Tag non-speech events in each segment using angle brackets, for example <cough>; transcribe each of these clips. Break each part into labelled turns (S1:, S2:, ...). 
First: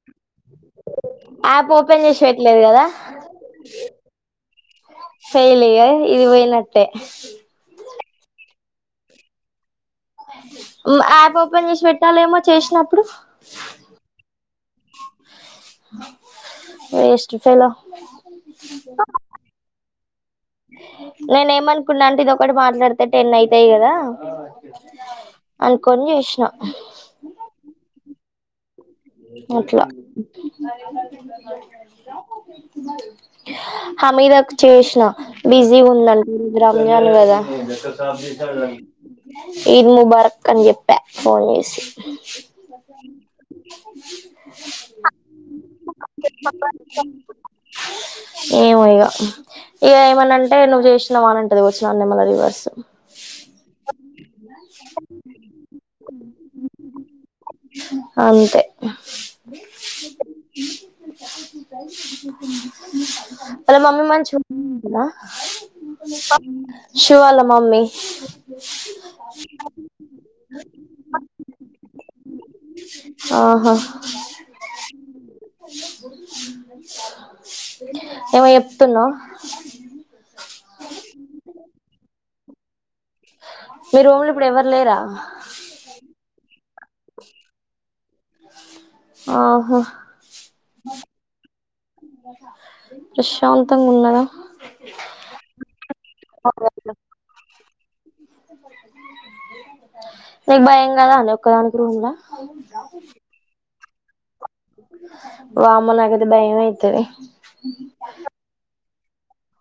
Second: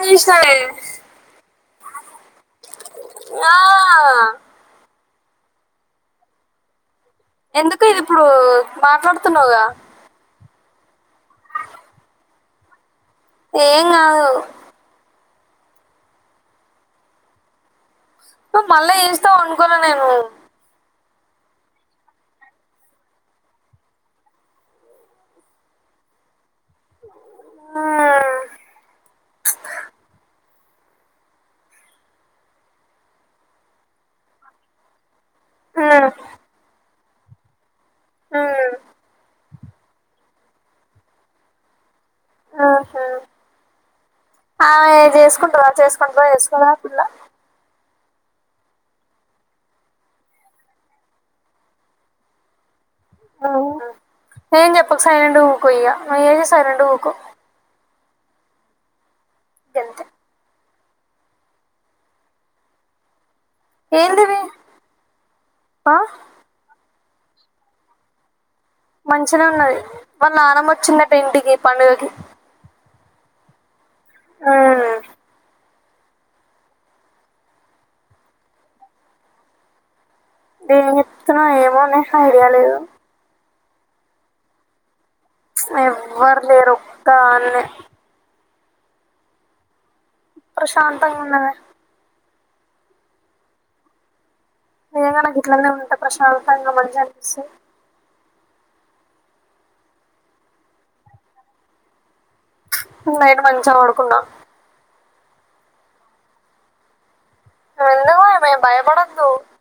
S1: మళ్ళీ సరే
S2: app open చేసి పెట్లేదు కదా
S1: ఆ
S2: ఫెయిల్ ఇగ ఇది పోయినట్టే
S1: ఎందుకు ఇది ఇప్పుడు మాట్లాడుతున్నావుగా
S2: యాప్ ఓపెన్ చేసి పెట్టాలేమో చేసినప్పుడు
S1: ఏం కాదు
S2: వేస్ట్ ఫెలో
S1: మళ్ళా చేస్తావ్ అనుకున్న నేను
S2: నేనే ఏమనుకున్నా అంటే ఇదొకటి మాట్లాడితే టెన్ అయితాయి కదా అనుకోని చేసిన
S1: ఆ
S2: అట్లా హమీద కు చేసిన బిజీ
S1: మ్మ్.
S2: ఉందనుకుంటా రమజాన్ కదా
S1: మ్మ్.
S2: ఈద్ ముబార్క్ అని చెప్పా ఫోన్ చేసి
S1: ఆహా ఆ చేసుకుంటార చేసుకుంటార చేస్కోద ఆ పిల్ల
S2: అ ఏమో ఇక ఇక ఏమన అంటే నువ్వు చేసినవా అంటాది వచ్చిన నన్నెమల రివర్స్
S1: ఏం చెప్పకు సైలెంట్గా ఉకో ఇక <unintelligible> సైలెంట్ ఉకో
S2: అంతే
S1: గంతే
S2: అలా మమ్మీ
S1: ఏందివి
S2: మంచుగుంద
S1: ఆ?
S2: శివ వాళ మమ్మీ
S1: మంచినే ఉన్నది వాళ్ళు నానమ్మ వచ్చిందట్ట ఇంటికి పండుగకి
S2: ఆహా
S1: మ్మ్.
S2: ఏేమో చెప్తున్నావ్
S1: ఏం చెతున్నా ఏమోనే ఐడియా లేదు
S2: మీ రూంలో ఇప్పుడు ఎవరు లేరా
S1: ఎవ్వరు లేరు ఒక్క దానే
S2: ఆహా
S1: ప్రశాంతంగా ఉన్నది
S2: ప్రశాంతంగా ఉన్నదా
S1: ఆయన గని నాకు ఇట్లనే ఉంటా ప్రశాంతంత మంచిగా అనిపిస్తద్
S2: నీక భయం కదా అండి ఒక్కదానికి రూమ్లా
S1: నైట్ మంచిగా పడుకున్న
S2: వామ్మో నాకయితే భయం అయితది
S1: ఎందుకు నేన భయం భయపడనః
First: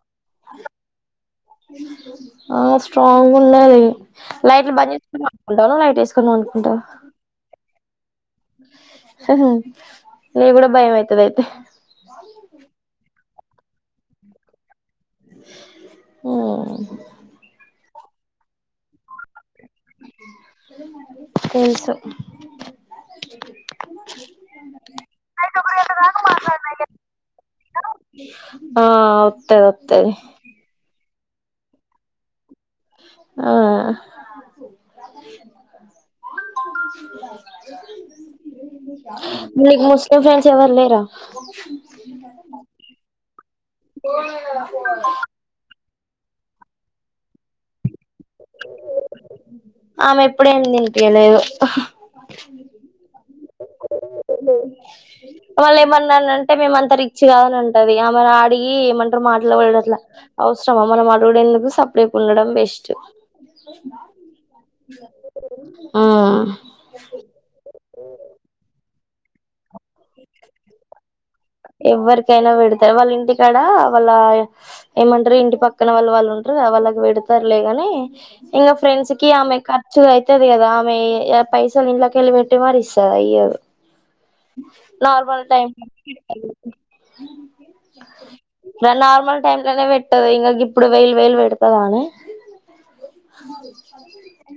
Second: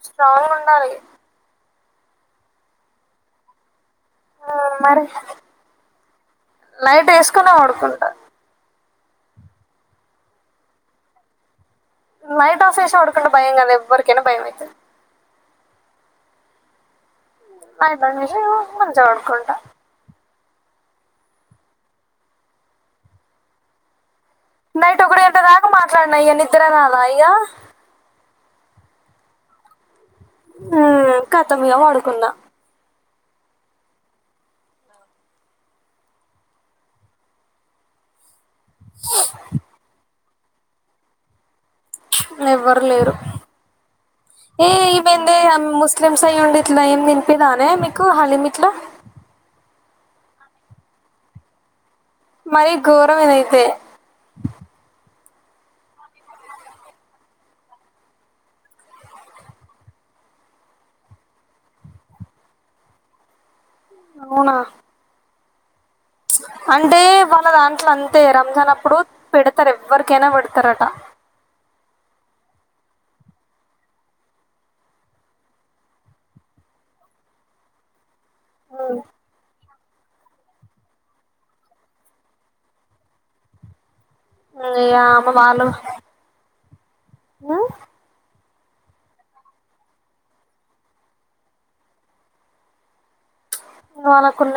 S1: స్ట్రోంగ్ ఉండాలి
S2: ఆ స్ట్రోంగ్ ఉండాలి లైట్లు
S1: మరి
S2: బ్యాంజెస్కొనీ పడుకుంటావా లైట్ వేసుకుని పడుకుంటావా
S1: లైట్ వేసుకునే పడుకుంటా
S2: హ్మ హ్మ నికి కూడా భయమయితది అయితే
S1: నైట్ ఆఫ్ చేసి పడుకుంటే భయం కదా ఎవ్వరికైనా భయం అయితది
S2: హ్మ
S1: లైట్లు అన్ని వేసి మంచిగ పడుకుంట
S2: తెలుసు
S1: నైట్ ఒకటి గంట దాకా మాట్లాడినా నిద్రరాధ ఇగ
S2: ఆ ఒత్తది ఒత్తది
S1: ఆ ఖతం ఇగ పడుకున్న
S2: ఆ అ నీకు ముస్లిం ఫ్రెండ్స్ ఎవరు లేర
S1: ఎవ్వరు లేరు ఏ ఇ ముందీ కదా ముస్ల స్లిమ్స్ అయ్యండి ఇట్లా ఏమి తినిపిదానే మీకు హలీమిట్లా
S2: ఆమె ఎప్పుడేం తినిపిలేదు
S1: మరి ఘోరం ఏదైతే
S2: మళ్ళ ఏమన్నానంటే మేమ అంత రిచ్చి కాదని ఉంటది ఆమెని అడిగి ఏమంటారు మాటలు వాడ అట్లా అవసరమా మనం అడగుడ ఎందుకు సప్లై ప ఉండడం బెస్ట్
S1: అవునా
S2: ఓ
S1: అంటే వాళ్ళ దాంట్లో అంతే రంజాన్ అప్పుడు పెడ త ఎవరికేనా పెడుతారటా
S2: ఎవ్వరికైనా పెడతారు వాళ్ళ ఇంటికాడ వాళ్ళ ఏమంటారు ఇంటి పక్కన వాళ్ళ వాళ్ళు ఉంటారు అలా పెడతారులేగాని ఇంకా ఫ్రెండ్స్ కి ఆమె చూ అయితది కదా ఆమె పైసా నింలకళపెట్టి మరిస్తద అయ్యదు
S1: ఇగ ఆమె
S2: నార్మల్ టై
S1: వాళ్ళు
S2: నార్మల్ టైమ్ లోనే పెట్టది ఇంకాక ఇప్పుడు వెయిల్ వయల్ పెడతద అని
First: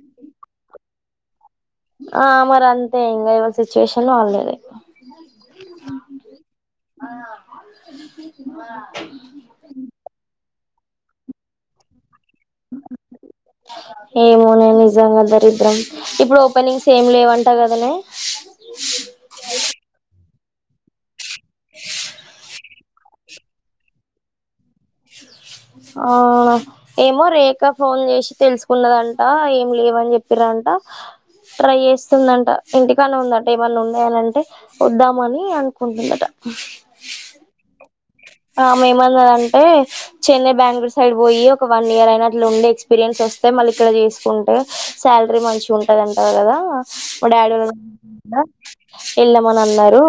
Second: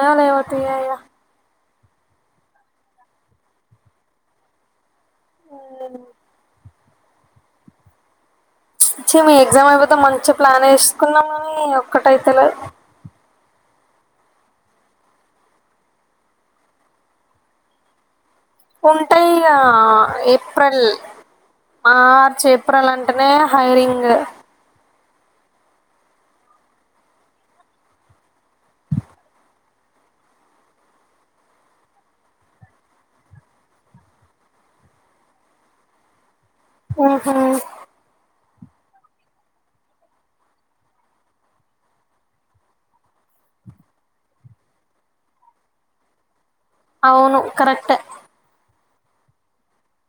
S2: బ
S1: అత్త
S2: ఆ మరి అంతే ఇంకా ఇవా సిచ్యుయేషన్ వాల్ద
S1: అ
S2: ఆ
S1: చ్చి మీ ఎగ్జామ్ అయిపోతే మంచి ప్లాన్ ఏసుకునం అని ఒక్కటైతేలే
S2: ఏమోనే నిజంగ దరిద్రం ఇప్పుడు ఓపనింగ్స్ ఏమ్ లేవంట కదనే
S1: ఉంటాయి గా ఏప్రిల్ మార్చ్ ఏ ఏప్రిలంటనే హైరింగ్
S2: ఆ ఏమో రేఖ ఫోన్ చేసి తెలుసుకున్నదంట ఏం లేవని చెప్పిరంట ట్రై చేస్తుందంట ఇంటికానే ఉందట ఏమన్నా ఉండేయాలంటే వద్దామని అనుకుంటుందట
S1: ఆహా
S2: ఆమె ఏమనదంటే చెన్నై బెంగళూరు సైడ్ పోయి ఒక వన్ ఇయర్ అయిన అట్ల ఉండి ఎక్స్పీరియన్స్ వస్తే మళ్ళీ ఇక్కడ చేసుకుంటే శాలరీ మంచి ఉంటదంటా కదా హా మా
S1: అవును
S2: డాడ్
S1: కరెక్టే
S2: ఎళ్దామని అన్నారు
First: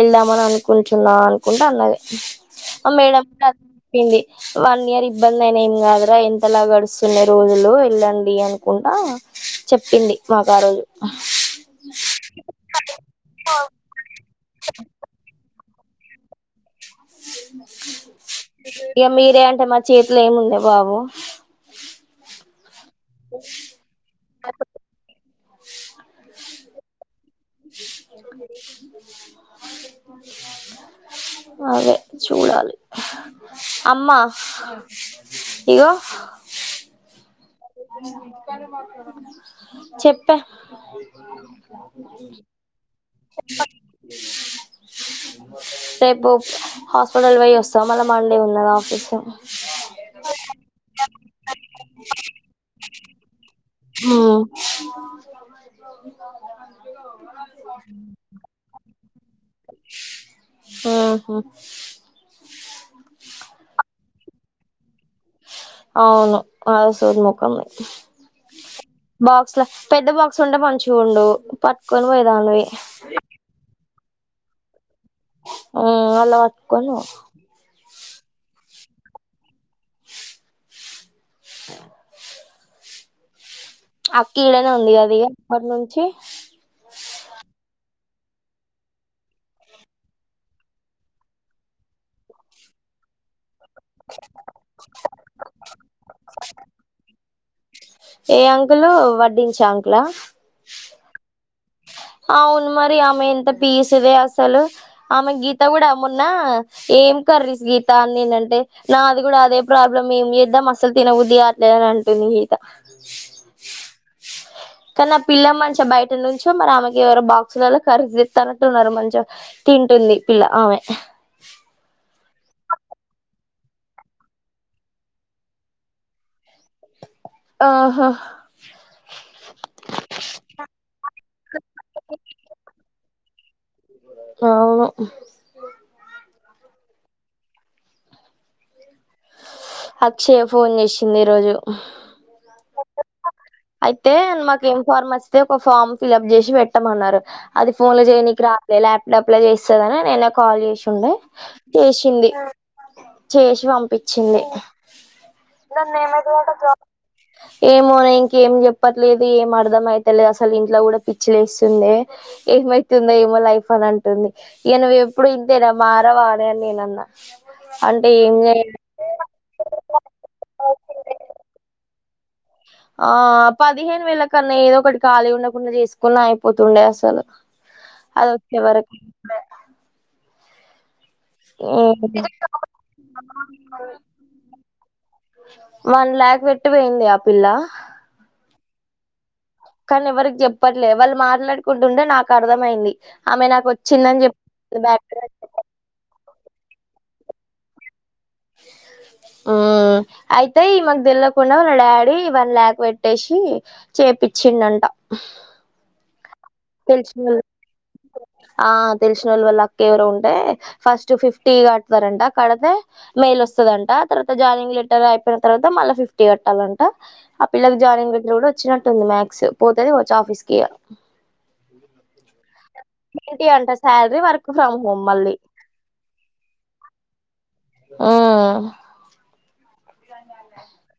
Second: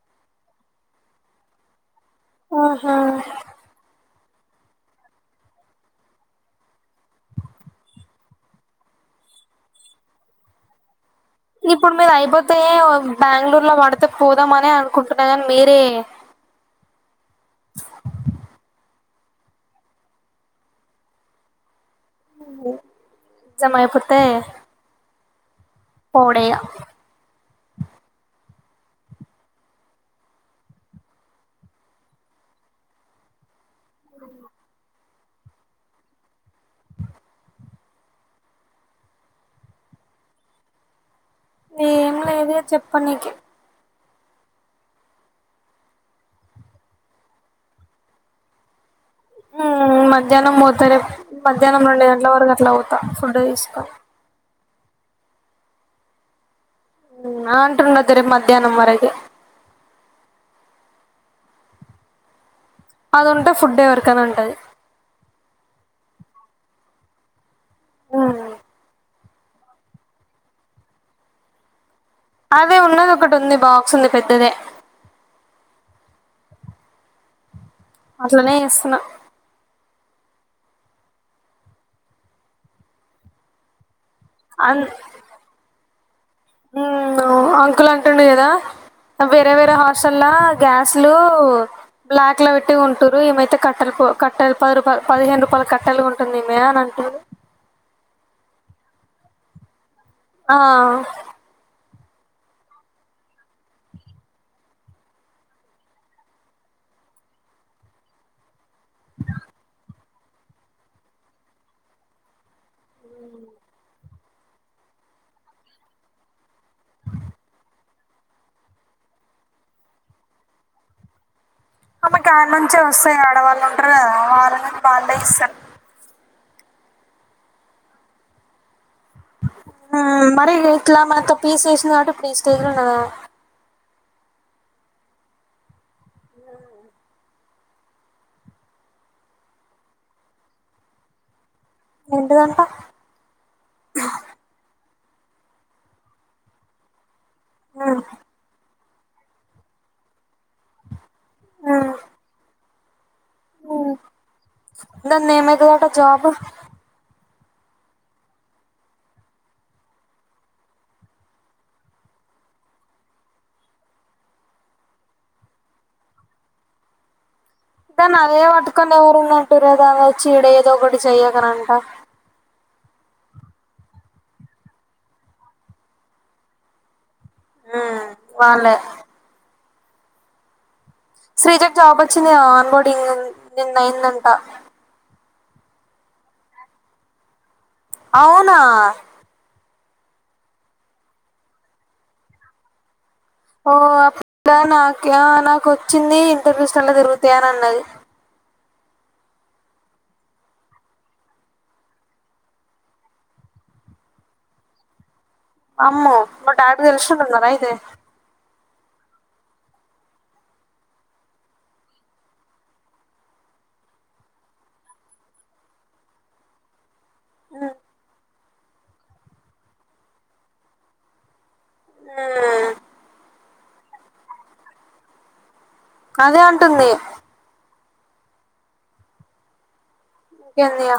S2: ఎళ్దామని అనుకుంటున్నా అనుకుంటే అన్నది ఆ మేడం నాక్ చెప్పంది వన్ ఇయర్ ఇబ్బంది అయిన ఏం కాదురా ఎంతలా గడుస్తున్నా రోజులు వెళ్ళండి అనుకుంటా చెప్పింది మాకు ఆ రోజు
S1: ఇప్పుడు మీరు అయిపోతే బెంగళూరు లో పడితే పోదాంమని అనుకుంటున్నా మేరే
S2: ఇక మీరే అంటే మా చేతిలో ఏముంది బాబు
S1: ఎగ్జామ్ అయిపోతే పోవుడే ఇగ
S2: అదే చూడాలి అమ్మా ఇగో చెప్పా
S1: ఏం లేదు ఇగ చెప్పనీకి
S2: రేపు హాస్పిటల్ పోయి వస్తా మళ్ మండే ఉన్నదా ఆఫీస్
S1: మధ్యాహ్నం పోవుతా రేపు మధ్యాహ్నం రెండు గంటల వరకు అట్లా అవుతా ఫుడ్ తీసుకో
S2: ఊ
S1: <unintelligible> మధ్యాహ్నం మరి అయితే
S2: ఊహు
S1: క్కనే ఉంటది
S2: అవును ఆహ్ సోది ముఖమ్ దే బాక్స్ల పెద్ద బాక్స్ ఉంటే మంచిగ ఉండు ప
S1: అదే ఉన్నది ఒకటి ఉంది బాక్స్ ఉంది పెద్దదే
S2: ఆ అలా వట్కును పో
S1: అట్లనే ఇస్తున్నా
S2: అక్క ఇడనే
S1: అన్
S2: ఉంది ఇగ అది అక్కడి నుంచి
S1: ఉమ్, అంకుల్ అంటుండు కదా వేరే వేరే హార్సలా గ్యాస్ లు బ్లాక్ లో పెట్టి కొంటుంరూ ఏమైతే క కట్టలుకు కట్ట పది రూపాయలు పదిహేను రూపాయలు కట్టెలు గొంటుందిమే అని అంటూ
S2: ఏ అంకులు వడ్డించా అంకులా
S1: ఆహ
S2: అవును మరి ఆమె ఎంత పీస్దే అసలు ఆమె గీత కూడా మన్నా ఏం కర్రీస్ గీత అనిందంటే నాది కూడా అదే ప్రాబ్లం ఏమి చేద్దమసలు తిన బుద్ధికావట్లేదు అని అంటుంది. కానీ ఆ పిల్ల మంచి బయట నుంచో మరి అమెక్ ఎవరు బాక్సులలా కరిసిదిస్తానట్టున్నారు. మంచిగా తింటుంది పిల్ల ఆమె.
S1: ఆమెకు కానుంచే వస్తాయ ఆడవాళ్ళు ఉంటరు వాళ్ళ వాళ్ళదే ఇస్తరు
S2: ఆహా
S1: మరి ఇట్లా మనతో పీసెస్ అట తీసుకెళ్ళన
S2: అవును
S1: ఉనా
S2: అక్షయ ఫోన్ చేసింది ఈ రోజు
S1: ఎంటిదంటా
S2: అయితే మాకు ఏం ఫార్మ్ స్ వచ్చితే ఒక ఫామ్ ఫిల్ప్ చేసి పెట్టమన్నారు అది ఫోన్ లో చేయడానికి రా ల్యాప్టాప్ లా చేస్తదని నిన్న కాల్ చేసిండే
S1: మ్మ్.
S2: చేసింది. చేసి పంపించ్చింది
S1: దాన్ని
S2: ద
S1: ఏమైతుందట
S2: ఏమై
S1: జాబ్
S2: జబ్ ఏమో ప్రాంక్ ఏం చెప్పట్లేదు. ఏం అర్ధం అయితేలేదు. అసలు ఇంట్లో కూడా పిచ్చిలేస్తుంది. ఏమైతుందో ఏం లైఫ్ అని అంటుంది ఈయ నువ్వు ఎప్పుడు ఇంతేనా మారవా అని నేన అన్నా అంటే
S1: కాని
S2: ఏం
S1: అదే
S2: చేయలే
S1: పట్టుకొని ఎవరు ఉన్నంటర దానిచ్చీడ ఏదో ఒకటి చెయకనంట
S2: ఆ పదిహేను వేల కన్నా ఏదో ఒకటి ఖాళీ ఉండకుండా చేసుకున్నా అయిపోతుండే అసలు అద
S1: వాళ్ళే
S2: వచ్చేవరకు ఉండే
S1: శ్రీజకు జాబ్ వచ్చిందిగ ఆన్ బోర్డింగ్ నిన్న అయిందంట
S2: వన్ లాక్ పెట్టి పోయింది ఆ పిల్ల
S1: అవునా
S2: కానీ ఎవరికి చెప్పట్లే వాళ్ళు మాట్లాడుకుంటుంటే నాకు అర్థమైంది.
S1: ఓ అప్పుడా నాక్యా నాకు వచ్చింది. ఇంటర్వ్యూస్లా జరుగుతాయ అని అన్నది.
S2: అ ఆ అయితే ఈమెకు తెల్వకుండా వాళ్ళ డాడీ వన్ ల్యాక్ పెట్టేసి చె పిచ్చిన్నంట
S1: అమ్మో మా డాడీ తెలిసి ఉంటున్నార అయితే
S2: ఆ తెలిసిన వాళ్ళు వాళ్ళ అక్క ఎవరో ఉంటే ఫస్ట్ ఫిఫ్టీ కట్తారంట కడితే మెయిల్ వస్ వస్తుదంటా. తర్వాత జానింగ్ లెటర్ అయిపోయిన తర్వాత మళ్ళా ఫిఫ్టీ కట్టాలంటా. ఆ పిల్లకి జాయినింగ్ పెట్ కూడా వచ్చినట్టు ఉంది. మ్యాథ్స్ పోతది వచ్చ ఆఫీస్కి ఏంటి అంట శాలరీ వర్క్ ఫ్రమ్ హోమ్ మళ్ళీ
S1: అదే అంటుంది
S2: ఆ
S1: ఇంకేందిగ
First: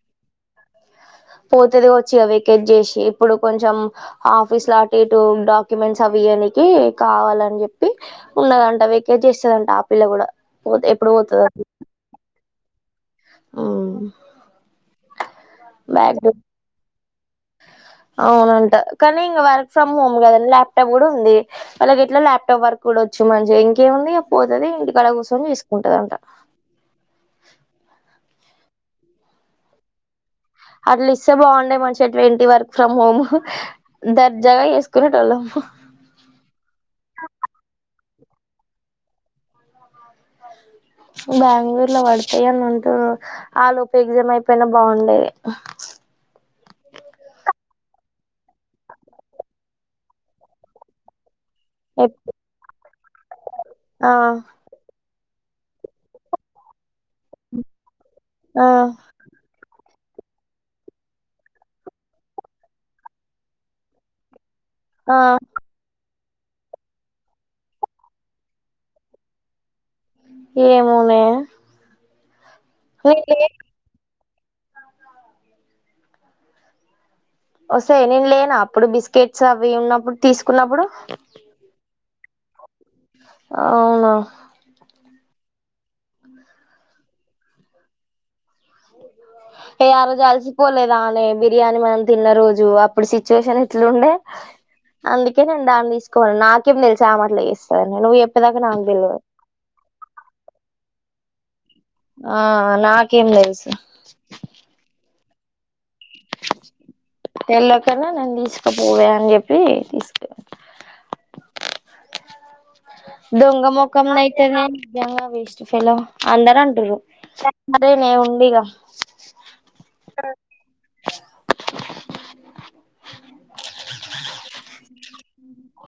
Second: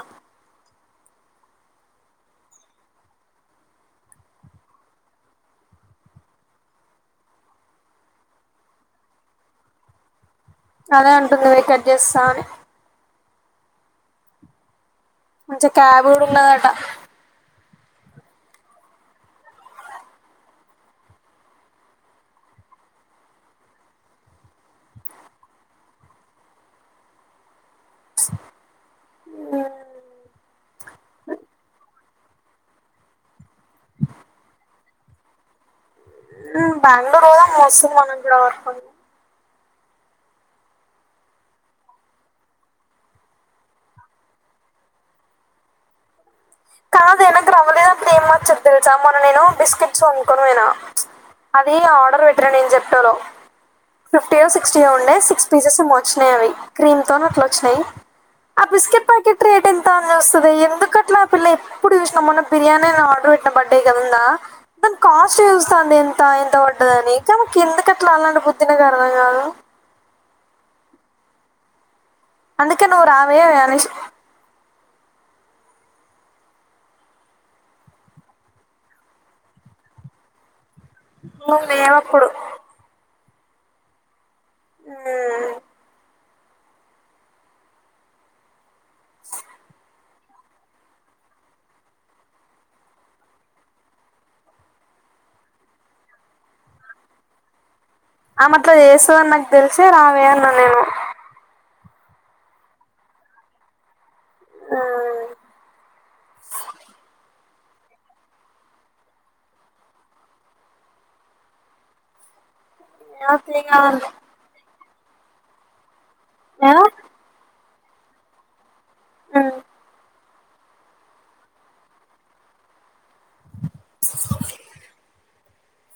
S2: పోతేది వచ్చి వెకేట్ జేసి ఇప్పుడు కొంచెం ఆఫీస్ లా అటు ఇటు డాక్యుమెంట్స్ అవి దయనికి కావాలని చెప్పి ఉన్నదంట వెకేట్ చేస్తదంట ఆ పిల్ల కూడా పోతే
S1: అదే
S2: ఎప్పుడు
S1: అంటుంది
S2: పోతదన్
S1: పోయి కట్ చేస్తా అని
S2: అవును
S1: మంచిగ కారు కూడా ఉన్నదటా
S2: అవునంట కానీ ఇంకా వర్క్ ఫ్రమ్ హోమ్ కద ల్యాప్టాప్ కూడా ఉంది వాలకెట్లా ల్యాప్టాప్ వర్క్ కూడా వచ్చు మంచిగా ఇంకేముంది పోతది ఇంటికాడ కూసొని చేసుకుంటది అంట
S1: మ్
S2: అట్లిస్తే బాగుండే మంచిగ ట్వంటీ వర్క్ ఫ్రమ్ హోమ్ దర్జాగా చేసు <unintelligible>
S1: బాంగుళూరూ వస్తుందీ మనం కూడా వర్క్
S2: బాంగుళూరు లో పడతాయి అని అంటురు ఆలోపు ఎగ్జామ్ అయిపోయిన బాగుండేది
S1: కాదే నాకు <unintelligible> ఏం వచ్చేది తెలుసా మోన నేను బిస్కెట్స్ కొనుకోని పోయినా అది ఆర్డర్ పెట్టరా నేన్ జెప్టోలో
S2: ఆ
S1: ఫిఫ్టీయో సిక్స్టీయో ఉండే సి పీసెస్ ఏమో వచ్చినయ్ అవి క్రీమ్ తోని అట్లోచ్చినాయ్ ఆ బిస్కెట్ ప్యాకెట్ రేట్ ఎం తా అని చూస్తది ఎందుకట్లా ఆపిల్ల ఎప్పుడు చూసినా మొన్న బిర్యానీని ఆర్డర్ పెట్టిన బర్త్డే కదుందా దాని
S2: ఆ
S1: కాస్ట్ చూస్తాంది అంట ఎంత పడ్డదని తనకెందు కట్లా అల్లాంటి బుద్ధి నాకర్థం కాదు
S2: ఏమోనే
S1: అందుకే నువు
S2: నేను లే
S1: రావే అనేసి
S2: ఒసేయ్ నేను లేనా అప్పుడు బిస్కెట్స్ అవి ఉన్నప్పుడు తీసుకున్నప్పుడు
S1: నువ్వు లేేవప్పుడు
S2: అవునా
S1: మ్మ్
S2: ఏ ఆ రోజు కలిసిపోలేదానే బిర్యాని మనం తిన్న రోజు అప్పుడు సిచ్యువేషన్ ఎట్లుండే అందుకే నేను దాన్ని తీసుకోపోయిన నాకేమి తెలిసు ఆమె అట్ల చేస్త
S1: ఆమట్ల చేస్తది అని నాకు తెలిసే రావే అన్నా నేను
S2: ఆ నాకేం తెలుసు
S1: హ్మ్
S2: తెళకన్నా నన్ను తీసుకపోవే అని చెప్పి తీసుకో
S1: ఏమో
S2: దొంగ
S1: తీయగలను.
S2: మోఖందైతేనే నిజంగా వేస్ట్ ఫెలో అందర
S1: ఏ?
S2: అంటూరు సరేనే ఉండు ఇగ
S1: హ్మ్
S2: సరే మ్